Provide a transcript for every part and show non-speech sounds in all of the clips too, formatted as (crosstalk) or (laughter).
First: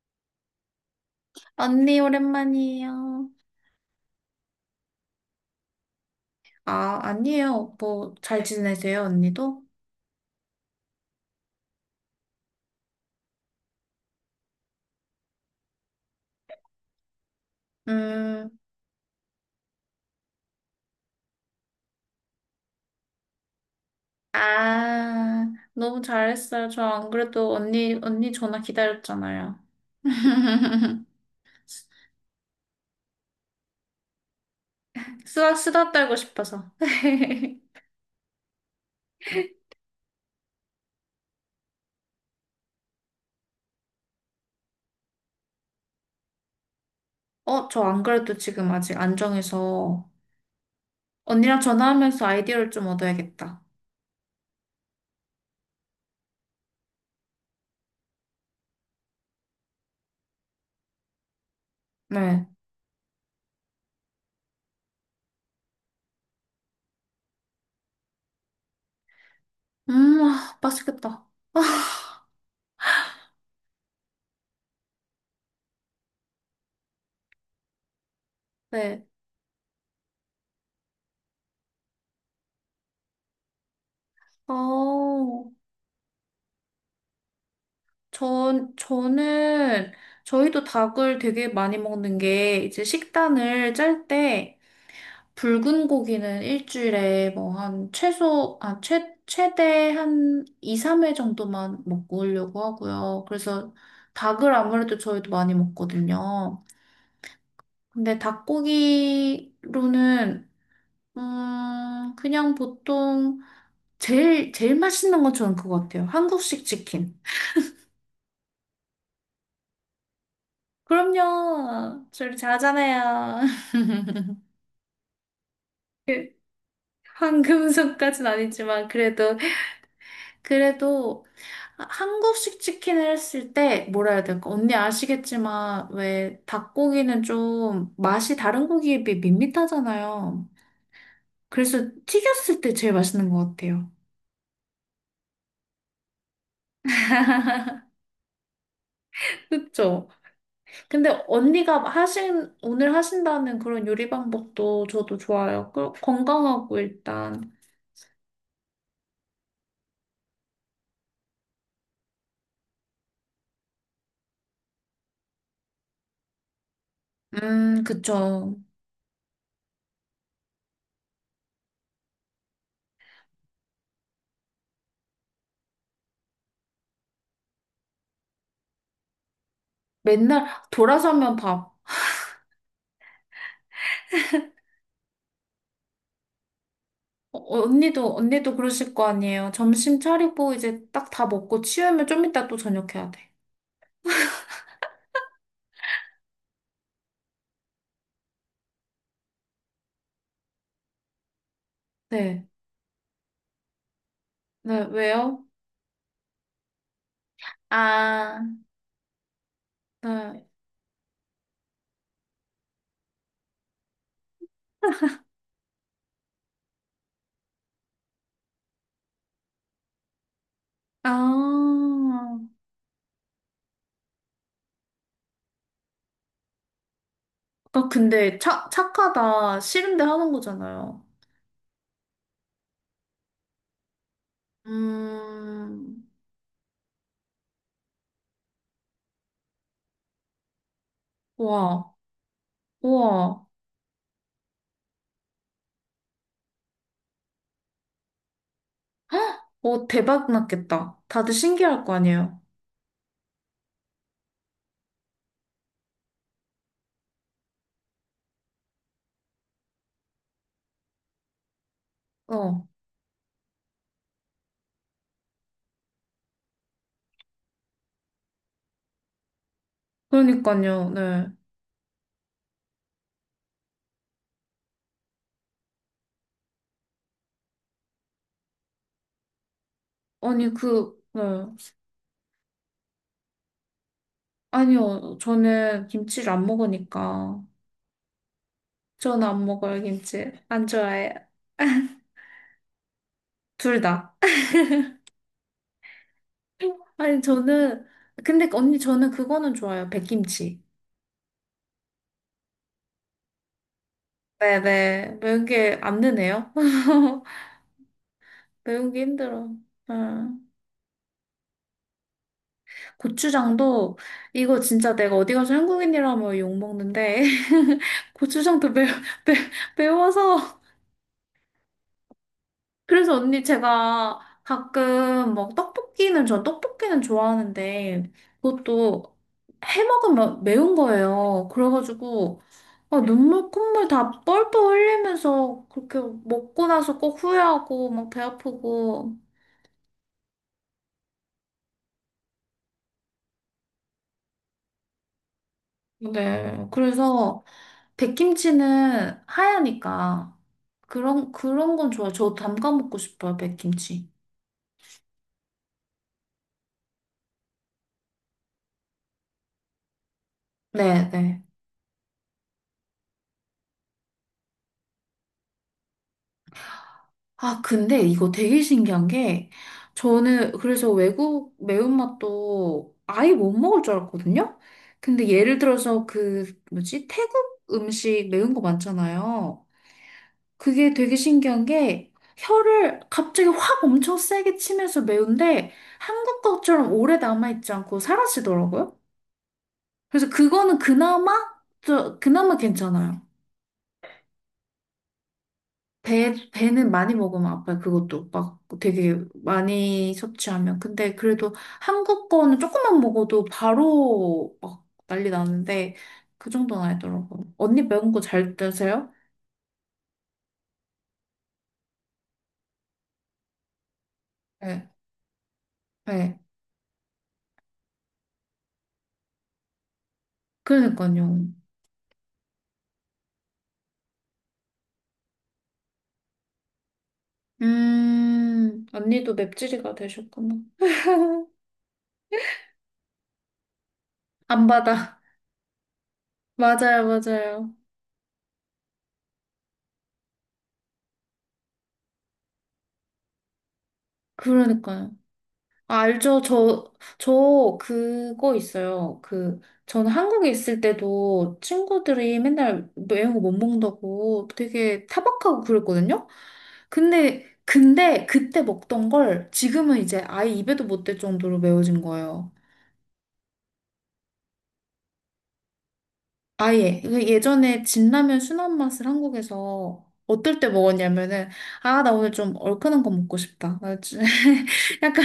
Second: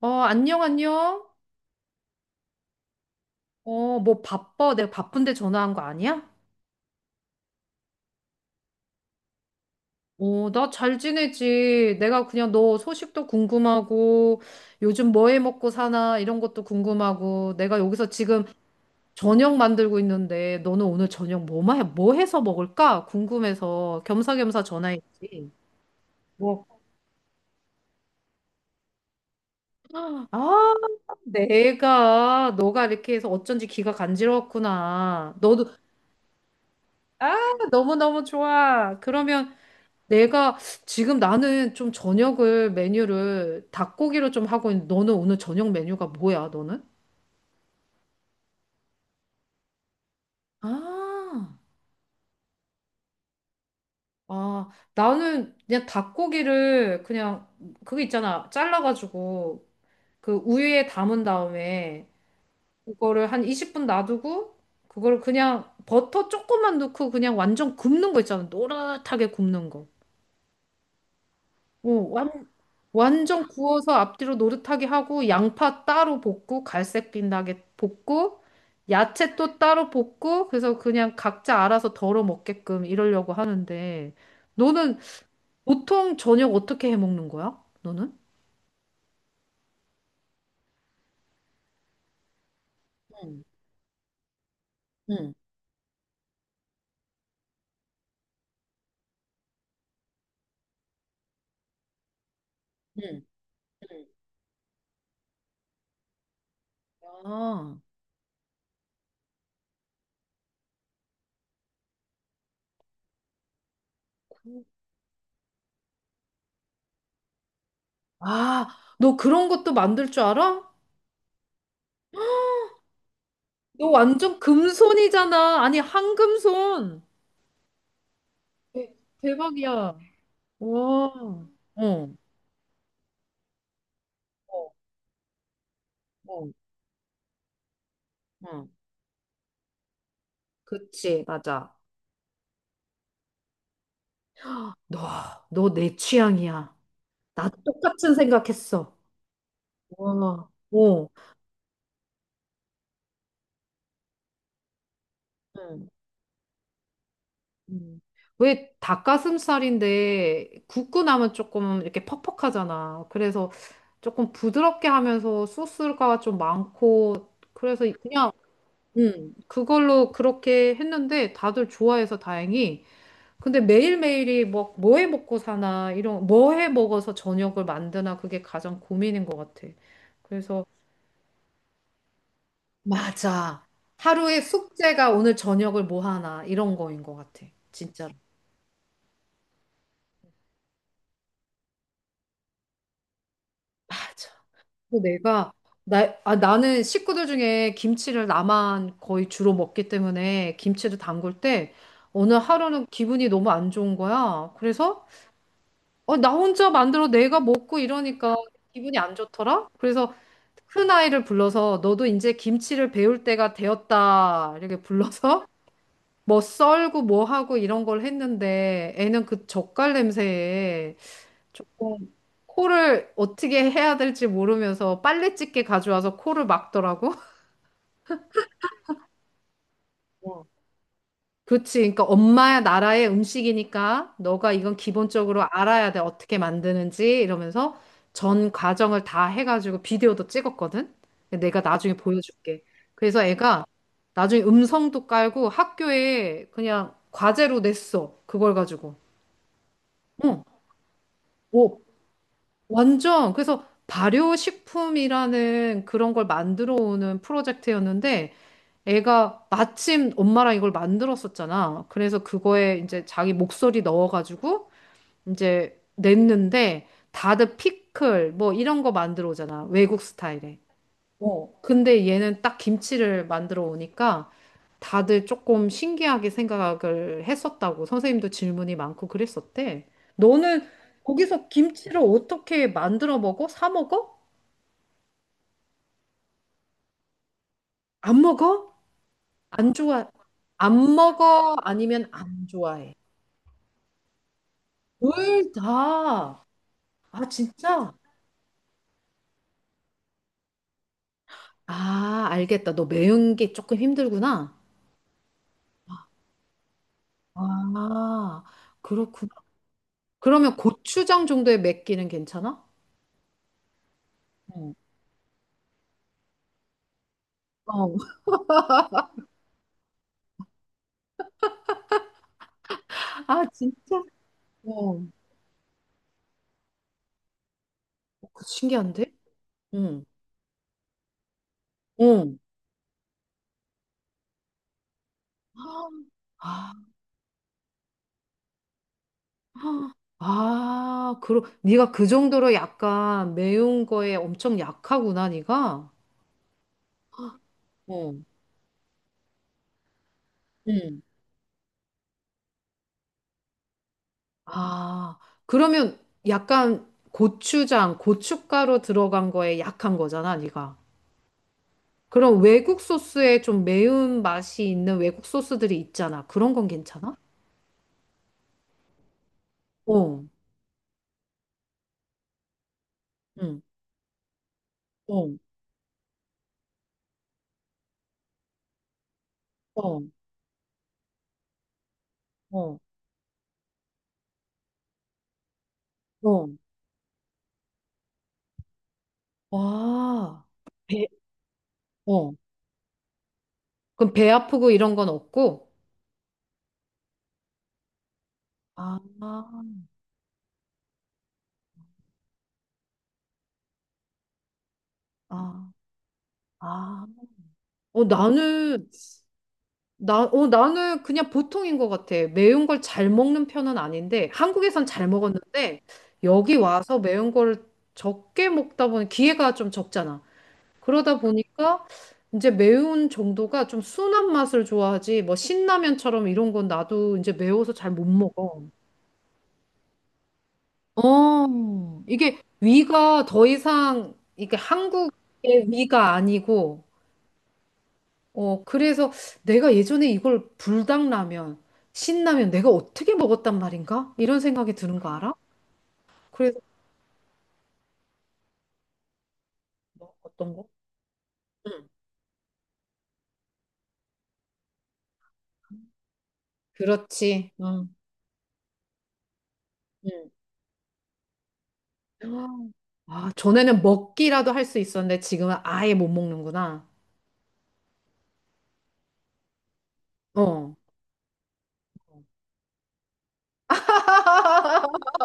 어, 안녕, 안녕. 언니, 오랜만이에요. 어, 뭐 바빠? 내가 바쁜데 전화한 거 아니야? 아, 아니에요. 뭐, 잘 지내세요, 언니도? 어, 나 잘 지내지. 내가 그냥 너 소식도 궁금하고, 요즘 뭐해 먹고 사나, 이런 것도 궁금하고, 내가 여기서 지금 음, 저녁 만들고 있는데, 너는 오늘 저녁 뭐, 뭐 해서 먹을까? 궁금해서 겸사겸사 아, 전화했지. 너무 뭐, 잘했어요. 저 안 그래도 언니 전화 기다렸잖아요. 아, (laughs) 내가, 너가 이렇게 해서 어쩐지 귀가 간지러웠구나. 수다, 너도, 수다 떨고 싶어서. 아, (laughs) 너무너무 좋아. 그러면, 내가 지금 나는 좀 저녁을 메뉴를 닭고기로 좀 하고 있는데 너는 오늘 저녁 메뉴가 뭐야, 너는? 어, 저 안 그래도 지금 아직 안 정해서 아, 언니랑 전화하면서 아이디어를 좀 얻어야겠다. 아, 나는 그냥 닭고기를 그냥 그거 있잖아. 잘라가지고 그 우유에 담은 다음에 네. 그거를 한 20분 놔두고 그거를 그냥 버터 조금만 넣고 그냥 완전 굽는 거 있잖아. 노릇하게 굽는 거. 아, 맛있겠다. (laughs) 오, 완전 구워서 앞뒤로 노릇하게 하고 양파 따로 볶고 갈색 빛나게 볶고 네. 야채 또 따로 볶고 그래서 그냥 각자 알아서 덜어 먹게끔 이러려고 하는데 너는 어. 보통 저녁 어떻게 해 먹는 거야? 너는? 저는, 저희도 닭을 되게 많이 먹는 게, 이제 응, 식단을 짤 때, 응, 붉은 고기는 일주일에 뭐 한 최대 한 2, 3회 정도만 먹으려고 응, 하고요. 그래서 응. 닭을 아무래도 저희도 많이 먹거든요. 아, 근데 닭고기로는, 그냥 보통, 그- 제일 맛있는 건 저는 그거 같아요. 한국식 치킨. 아, 너 그런 것도 만들 줄 알아? 그럼요. 저를 잘하잖아요. 너 완전 금손이잖아. 아니, (laughs) 한금손. 황금손까진 아니지만 대- 그래도 대박이야. 와. 그래도 어. 한국식 치킨을 했을 때 뭐라 해야 될까? 어, 언니 아시겠지만 왜 어. 닭고기는 좀 맛이 다른 응. 고기에 비해 밋밋하잖아요. 그치, 맞아. 그래서 튀겼을 때 제일 맛있는 것 같아요. 너, 너 내 취향이야. 나도 똑같은 생각했어. 그쵸? 와, 어. 근데 언니가 하신 오늘 하신다는 그런 요리 방법도 저도 좋아요. 응. 그 건강하고 일단 응. 왜 닭가슴살인데 굽고 나면 조금 이렇게 퍽퍽하잖아. 그래서 조금 부드럽게 하면서 소스가 좀 많고 그래서 그냥 그쵸. 그걸로 그렇게 했는데 다들 좋아해서 다행히. 근데 매일매일이 뭐, 뭐 해 먹고 사나, 이런, 뭐 해 먹어서 저녁을 만드나, 그게 가장 고민인 것 같아. 맨날 그래서, 돌아서면 밥. 맞아. 하루의 숙제가 오늘 저녁을 뭐 하나, 이런 거인 것 어, 같아. 어, 진짜로. 언니도 그러실 거 아니에요. 점심 차리고 이제 딱 다 먹고 치우면 좀 이따 또 저녁해야 돼. 그리고 내가, 나, 아, 나는 식구들 중에 김치를 나만 거의 주로 먹기 때문에 김치를 담글 때 오늘 네. 하루는 기분이 너무 안 좋은 거야. 네, 그래서, 왜요? 어, 나 혼자 만들어 내가 먹고 이러니까 아, 기분이 안 좋더라? 그래서 네. 큰 아이를 불러서 너도 이제 김치를 배울 때가 되었다. 이렇게 불러서 (laughs) 뭐 썰고 뭐 하고 이런 걸 했는데 애는 그 젓갈 냄새에 아. 조금 코를 어떻게 해야 될지 모르면서 빨래집게 가져와서 코를 막더라고. 아, 근데 착하다. 싫은데 하는 (laughs) 거잖아요. 그치. 그러니까 엄마 나라의 음식이니까 너가 이건 기본적으로 알아야 돼. 음, 어떻게 만드는지 이러면서 전 과정을 다 해가지고 비디오도 찍었거든. 근데 내가 와, 나중에 보여줄게. 그래서 우와. 애가 나중에 음성도 깔고 학교에 그냥 과제로 냈어. 그걸 가지고. 어, 대박 어, 났겠다. 다들 오, 신기할 거 아니에요. 완전. 그래서 발효식품이라는 그런 걸 만들어 오는 프로젝트였는데 애가 마침 엄마랑 이걸 만들었었잖아. 그래서 어, 그거에 이제 자기 목소리 넣어가지고 이제 냈는데 다들 피클 뭐 이런 거 만들어 오잖아. 외국 스타일에. 그러니까요. 네. 어. 근데 얘는 딱 김치를 만들어 오니까 다들 조금 신기하게 생각을 했었다고. 선생님도 질문이 많고 그랬었대. 아니, 너는 그, 네. 거기서 김치를 어떻게 만들어 먹어? 사 먹어? 아니요. 저는 김치를 안 먹으니까. 안 먹어? 저는 안 안 먹어요, 좋아? 김치. 안 안 좋아해요. 먹어? 아니면 안 좋아해? 둘 다. 둘 다. 아니, 아, 저는, 진짜? 근데 언니, 저는 그거는 좋아요. 백김치. 아, 알겠다. 너 매운 게 조금 힘들구나. 네네. 매운 게 안 드네요. (laughs) 아, 매운 게 그렇구나. 힘들어. 응. 그러면 고추장 정도의 맵기는 괜찮아? 고추장도, 이거 응. 진짜 내가 어디 가서 한국인이라면 욕먹는데, (laughs) 어. (laughs) 고추장도 매, 매워서. 그래서 언니 아, 진짜? 제가 어. 가끔 막 떡볶이는 좋아하는데 그 신기한데? 그것도 해 응. 먹으면 매운 거예요. 응. 그래가지고 아, 눈물 콧물 다 뻘뻘 흘리면서 그렇게 먹고 아, 나서 꼭 후회하고 막 배 아프고 아, 그러, 네가 그 정도로 약간 매운 거에 엄청 약하구나, 네가. 네 그래서 어. 백김치는 하얘니까 응. 그런 건 좋아요. 저 담가 먹고 싶어요 백김치. 아, 그러면 약간 고추장, 고춧가루 들어간 거에 약한 거잖아, 네가. 네네. 그럼 외국 소스에 좀 매운 맛이 있는 외국 소스들이 있잖아. 그런 건 괜찮아? 아, 근데 이거 되게 신기한 게, 어, 저는 그래서 외국 매운맛도 아예 못 응, 먹을 줄 알았거든요? 근데 어, 예를 들어서 그, 뭐지, 태국 음식 매운 거 많잖아요. 어, 그게 되게 신기한 게, 어, 혀를 갑자기 확 엄청 세게 치면서 매운데, 한국 어. 것처럼 오래 남아있지 않고 사라지더라고요. 그래서 와, 그거는 배, 그나마, 어. 그나마 괜찮아요. 그럼 배 아프고 이런 건 없고? 배는 많이 먹으면 아파요. 그것도 막 아, 되게 아, 많이 섭취하면. 근데 그래도 한국 거는 조금만 먹어도 바로 막 난리 나는데 그 정도는 아. 아니더라고요. 언니 어, 매운 거 잘 나는 드세요? 나, 어, 나는 그냥 보통인 것 같아. 매운 걸 잘 먹는 편은 아닌데, 한국에선 네. 잘 먹었는데, 네. 여기 와서 매운 걸 적게 먹다 보니 기회가 좀 적잖아. 그러다 그러니까요. 보니까 이제 매운 정도가 좀 순한 맛을 좋아하지, 뭐 신라면처럼 이런 건 나도 이제 매워서 잘 못 먹어. 언니도 맵찔이가 되셨구나. (laughs) 어, 이게 위가 더 이상, 이게 안 받아. 한국의 위가 (laughs) 아니고, 맞아요, 맞아요. 어, 그래서 내가 예전에 이걸 불닭라면, 신라면 내가 어떻게 먹었단 말인가? 이런 생각이 드는 거 그러니까요. 알아? 아, 알죠. 그래서 저 그거 있어요. 그, 저는 뭐 한국에 어떤 거? 있을 때도 응. 친구들이 맨날 매운 거 못 먹는다고 되게 타박하고 그랬거든요. 그렇지. 응. 근데 그때 먹던 걸 지금은 이제 아예 입에도 못 댈 정도로 매워진 거예요. 응. 아, 전에는 먹기라도 할 수 있었는데 지금은 아예 못 아, 먹는구나. 예. 그 예전에 진라면 순한 맛을 한국에서 어떨 때 어. 먹었냐면은, 아, 나 오늘 좀 얼큰한 거 먹고 싶다. 나 좀- (laughs) (laughs) 약간,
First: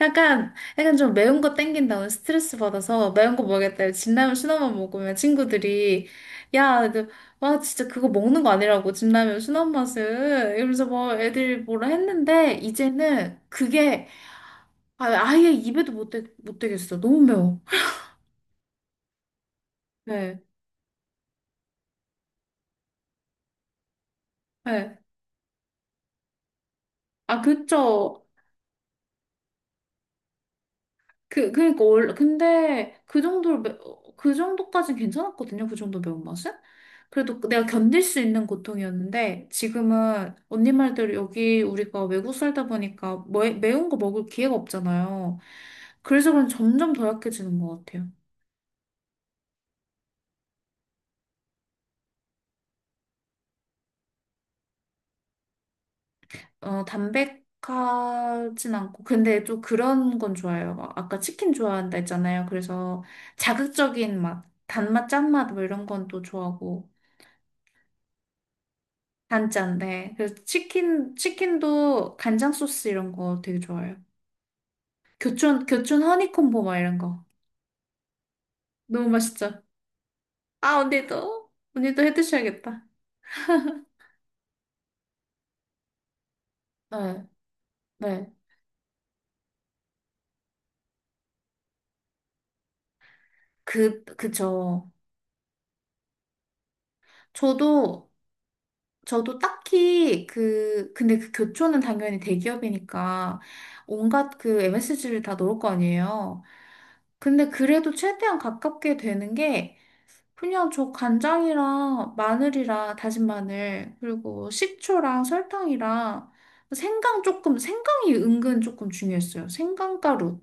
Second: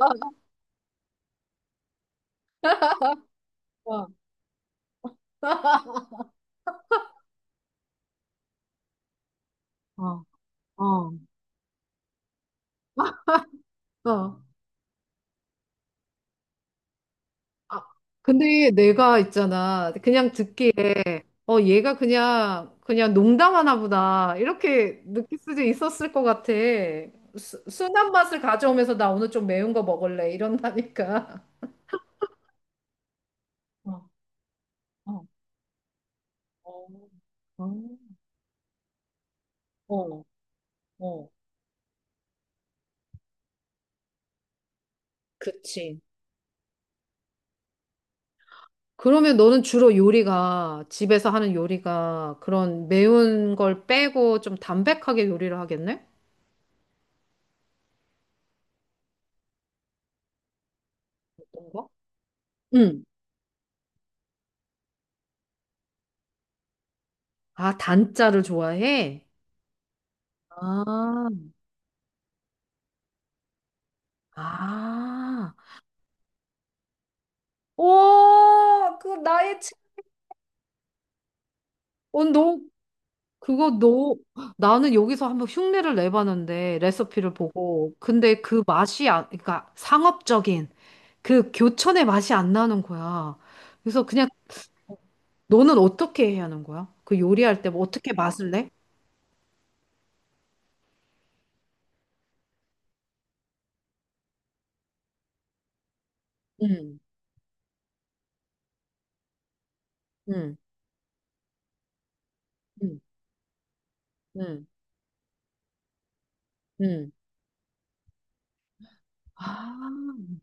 약간 좀 매운 거 땡긴다. 오늘 스트레스 받아서 매운 거 먹겠다. 어, 진라면 순한 맛 먹으면 친구들이, 야, 너, 와, 진짜 그거 먹는 거 아니라고. 진라면 순한 어, 맛은. 이러면서 어. 뭐 애들이 뭐라 했는데, 이제는 그게 어. 아, 아예 입에도 못 대겠어. 너무 매워. 아, 근데 내가 있잖아. 그냥 네. 듣기에, 어, 얘가 그냥, 그냥 농담하나 보다. 네. 이렇게 느낄 수도 있었을 것 같아. 아, 순한 그쵸. 맛을 가져오면서 나 오늘 좀 매운 거 먹을래. 이런다니까. 그, 그러니까 원래 근데 그 정도로 매- 어, 어, 그 정도까진 어, 괜찮았거든요. 그 정도 매운맛은. 어, 그래도 내가 견딜 수 있는 고통이었는데 어, 지금은 언니 말대로 어, 여기 우리가 외국 살다 보니까 매운 거 먹을 기회가 없잖아요. 그치. 그래서 그런 점점 더 약해지는 것 같아요. 그러면 너는 주로 요리가, 집에서 하는 요리가 그런 매운 걸 빼고 좀 담백하게 요리를 하겠네? 어, 담백하진 않고 근데 좀 그런 건 좋아요. 막 아까 치킨 어떤 거? 좋아한다 했잖아요. 그래서 응. 자극적인 맛, 단맛, 짠맛 뭐 이런 건 또 좋아하고. 아, 단자를 좋아해? 단짠 네 그래서 아. 치킨도 간장 소스 이런 거 되게 좋아해요. 아, 교촌 허니콤보 막 이런 거. 와, 너무 그 나의 맛있죠? 책. 아, 언니도? 언니도 해 어, 너, 드셔야겠다. 그거 너, 나는 여기서 한번 흉내를 내봤는데, 네, 레시피를 보고. 네. 근데 그 맛이, 안, 그러니까 상업적인 그 교촌의 맛이 안 나는 거야. 그, 그래서 그냥 그죠. 너는 어떻게 해야 하는 거야? 그 요리할 때 뭐 저도, 어떻게 맛을 내? 저도 딱히 그, 근데 그 교촌은 당연히 대기업이니까 온갖 그 MSG를 다 넣을 거 아니에요. 응, 근데 그래도 최대한 가깝게 되는 게 응, 그냥 저 간장이랑 마늘이랑 응, 다진 마늘, 그리고 응, 식초랑 설탕이랑 응. 생강 조금, 생강이 은근 조금 중요했어요. 아, 생강가루.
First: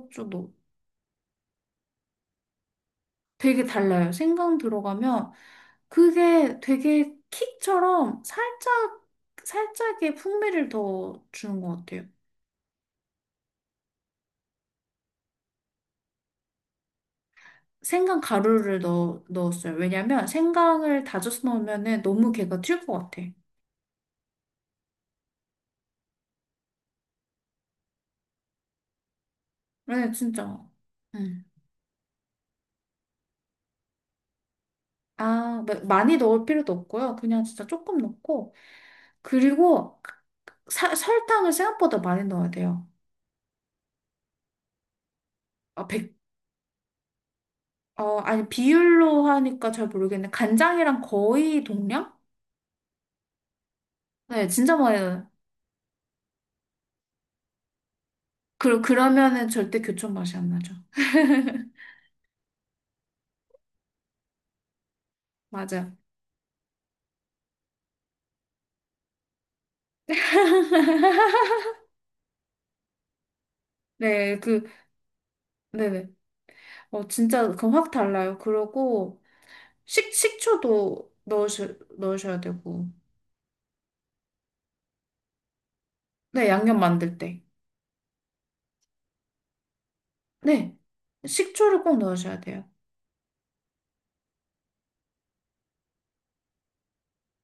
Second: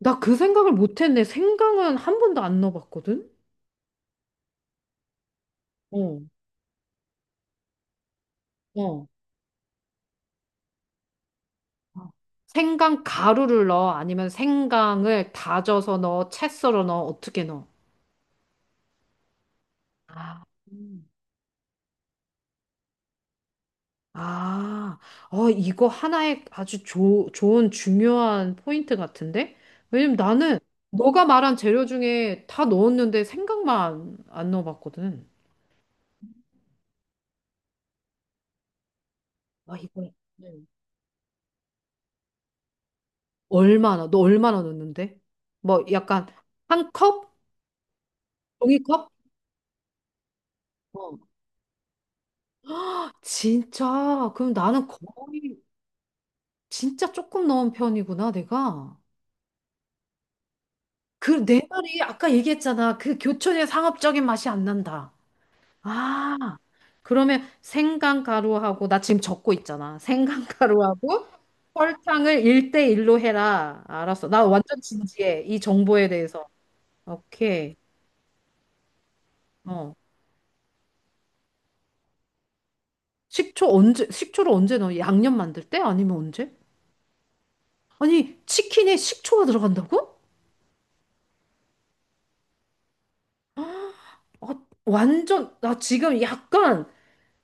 나 그 생각을 못 했네. 생강은 한 번도 안 넣어봤거든? 되게 달라요. 생강 들어가면 어, 그게 되게 킥처럼 살짝, 어. 살짝의 풍미를 더 주는 것 같아요. 생강 가루를 넣어? 아니면 생강을 다져서 넣어? 채 썰어 넣어? 어떻게 넣어? 생강 가루를 넣었어요. 왜냐면 아, 생강을 음. 다져서 넣으면 너무 걔가 튈 것 같아. 아, 어, 이거 하나의 아주 좋은 중요한 포인트 같은데? 네, 왜냐면 진짜. 나는 너가 음. 말한 재료 중에 다 넣었는데 생강만 안 넣어봤거든. 아, 마- 많이 넣을 필요도 없고요. 그냥 진짜 조금 넣고. 아, 그리고 이거 네. 사- 설탕을 생각보다 많이 넣어야 돼요. 얼마나, 너 얼마나 넣는데? 뭐 아, 백, 약간 한 컵? 어, 아니, 종이컵? 비율로 하니까 잘 모르겠는데, 간장이랑 어. 거의 동량? 진짜? 네, 그럼 진짜 나는 많이 넣어요. 거의 진짜 조금 넣은 편이구나, 그, 내가. 그러면은 절대 교촌 맛이 안 나죠. 그, 내 말이 아까 얘기했잖아. 그 교촌의 상업적인 맛이 안 난다. 맞아요. 아, 그러면 생강가루하고, 나 지금 적고 있잖아. 생강가루하고 (laughs) 설탕을 일대일로 해라. 알았어. 네, 나 그, 완전 진지해. 이 네네. 정보에 대해서. 어, 진짜, 그럼 오케이. 확 달라요. 그러고, 어. 식초도 넣으셔야 되고. 식초 언제, 식초를 언제 넣어? 양념 만들 때? 아니면 네, 언제? 양념 만들 때. 아니, 치킨에 식초가 들어간다고? 네. 식초를 꼭 넣으셔야 돼요. 아, 완전, 나 지금 약간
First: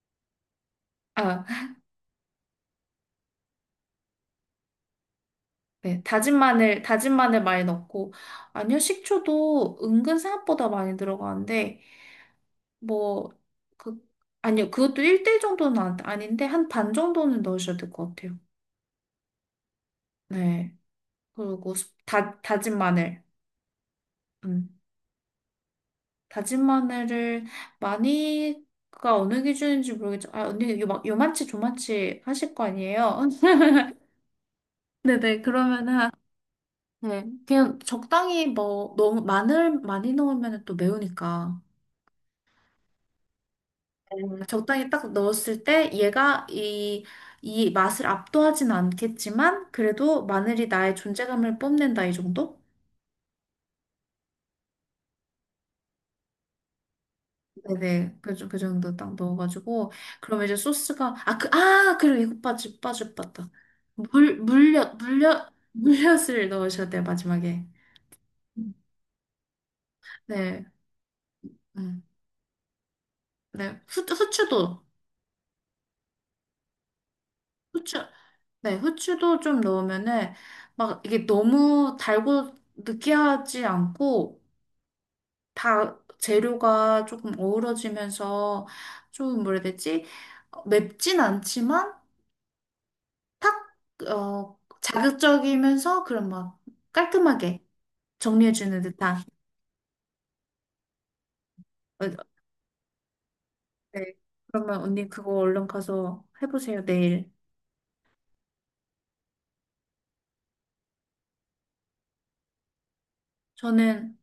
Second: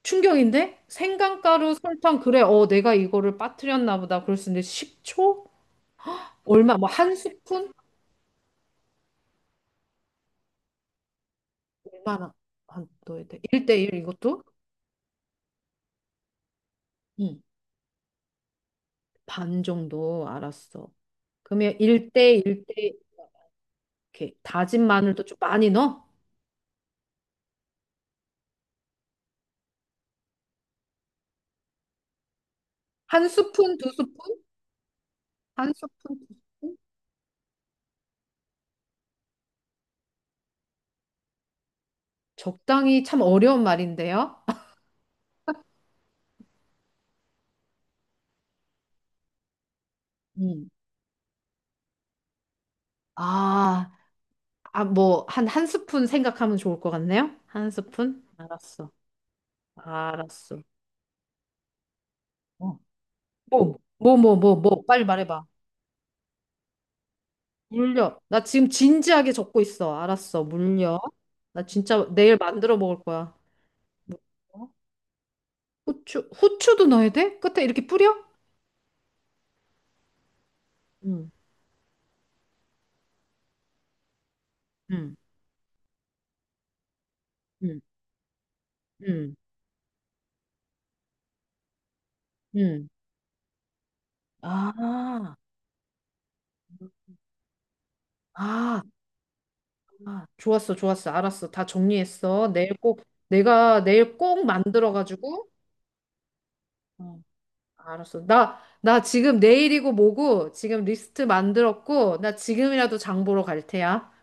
충격인데? 아, 생강가루, 설탕, 그래, 어, 내가 이거를 빠뜨렸나 보다. 그럴 수 있는데 식초 네, 얼마, 뭐, 다진 한 마늘 많이 스푼? 넣고, 아니요, 식초도 은근 생각보다 많이 들어가는데, 얼마나 한, 넣어야 뭐, 돼? 1대1 그, 이것도? 아니요, 그것도 1대1 정도는 안- 아닌데, 한 반 응, 정도는 넣으셔야 될 것 같아요. 반 정도, 네. 알았어. 그리고 그러면 수- 1대1, 대 다진 일 대 마늘. 이렇게 음. 다진 마늘도 좀 많이 넣어? 다진 마늘을 많이가 어느 기준인지 모르겠죠. 아, 언니, 요, 막 요만치 조만치 하실 거 아니에요? 한 (laughs) 스푼, 두 스푼? 네네, 한 그러면은, 한- 스푼, 두 스푼? 네. 그냥 적당히 뭐, 너무 마늘 많이 넣으면 또 매우니까. 적당히 참 어려운 말인데요. (laughs) 적당히 딱 넣었을 때 얘가 이, 이 맛을 압도하진 않겠지만 그래도 마늘이 음. 나의 존재감을 뽐낸다 이 정도? 아, 아, 뭐, 한, 한 스푼 생각하면 좋을 것 같네요? 한 네네 스푼? 그, 정- 그 알았어. 정도 딱 넣어가지고 그러면 이제 알았어. 소스가 아 그 아 그리고 이거 어. 빠지 빠지 빠다 뭐, 뭐, 물 뭐, 뭐, 뭐, 물엿 빨리 말해봐. 물엿 (laughs) 물엿을 넣으셔야 돼요 마지막에 물려. 나 지금 음. 진지하게 적고 있어. 알았어, 네, 물려. 나 음, 진짜 내일 만들어 먹을 거야. 네, 어? 후추도, 후추, 후추도 넣어야 돼? 끝에 이렇게 후추, 뿌려? 네, 후추도 좀 넣으면은, 막, 이게 응, 너무 달고 느끼하지 않고, 응, 다 재료가 조금 응, 어우러지면서 응, 좀 뭐라 해야 되지? 어, 맵진 않지만 응. 탁, 어, 아, 자극적이면서 그런 막 깔끔하게 정리해주는 아, 듯한. 아, 좋았어, 좋았어. 알았어. 다 어, 정리했어. 내일 꼭, 내가 네. 내일 꼭 그러면 언니 그거 만들어가지고. 얼른 가서 해보세요, 어, 내일. 알았어. 나, 나 지금 내일이고 뭐고 지금 리스트 만들었고, 나 지금이라도 장 보러 갈 테야. 저는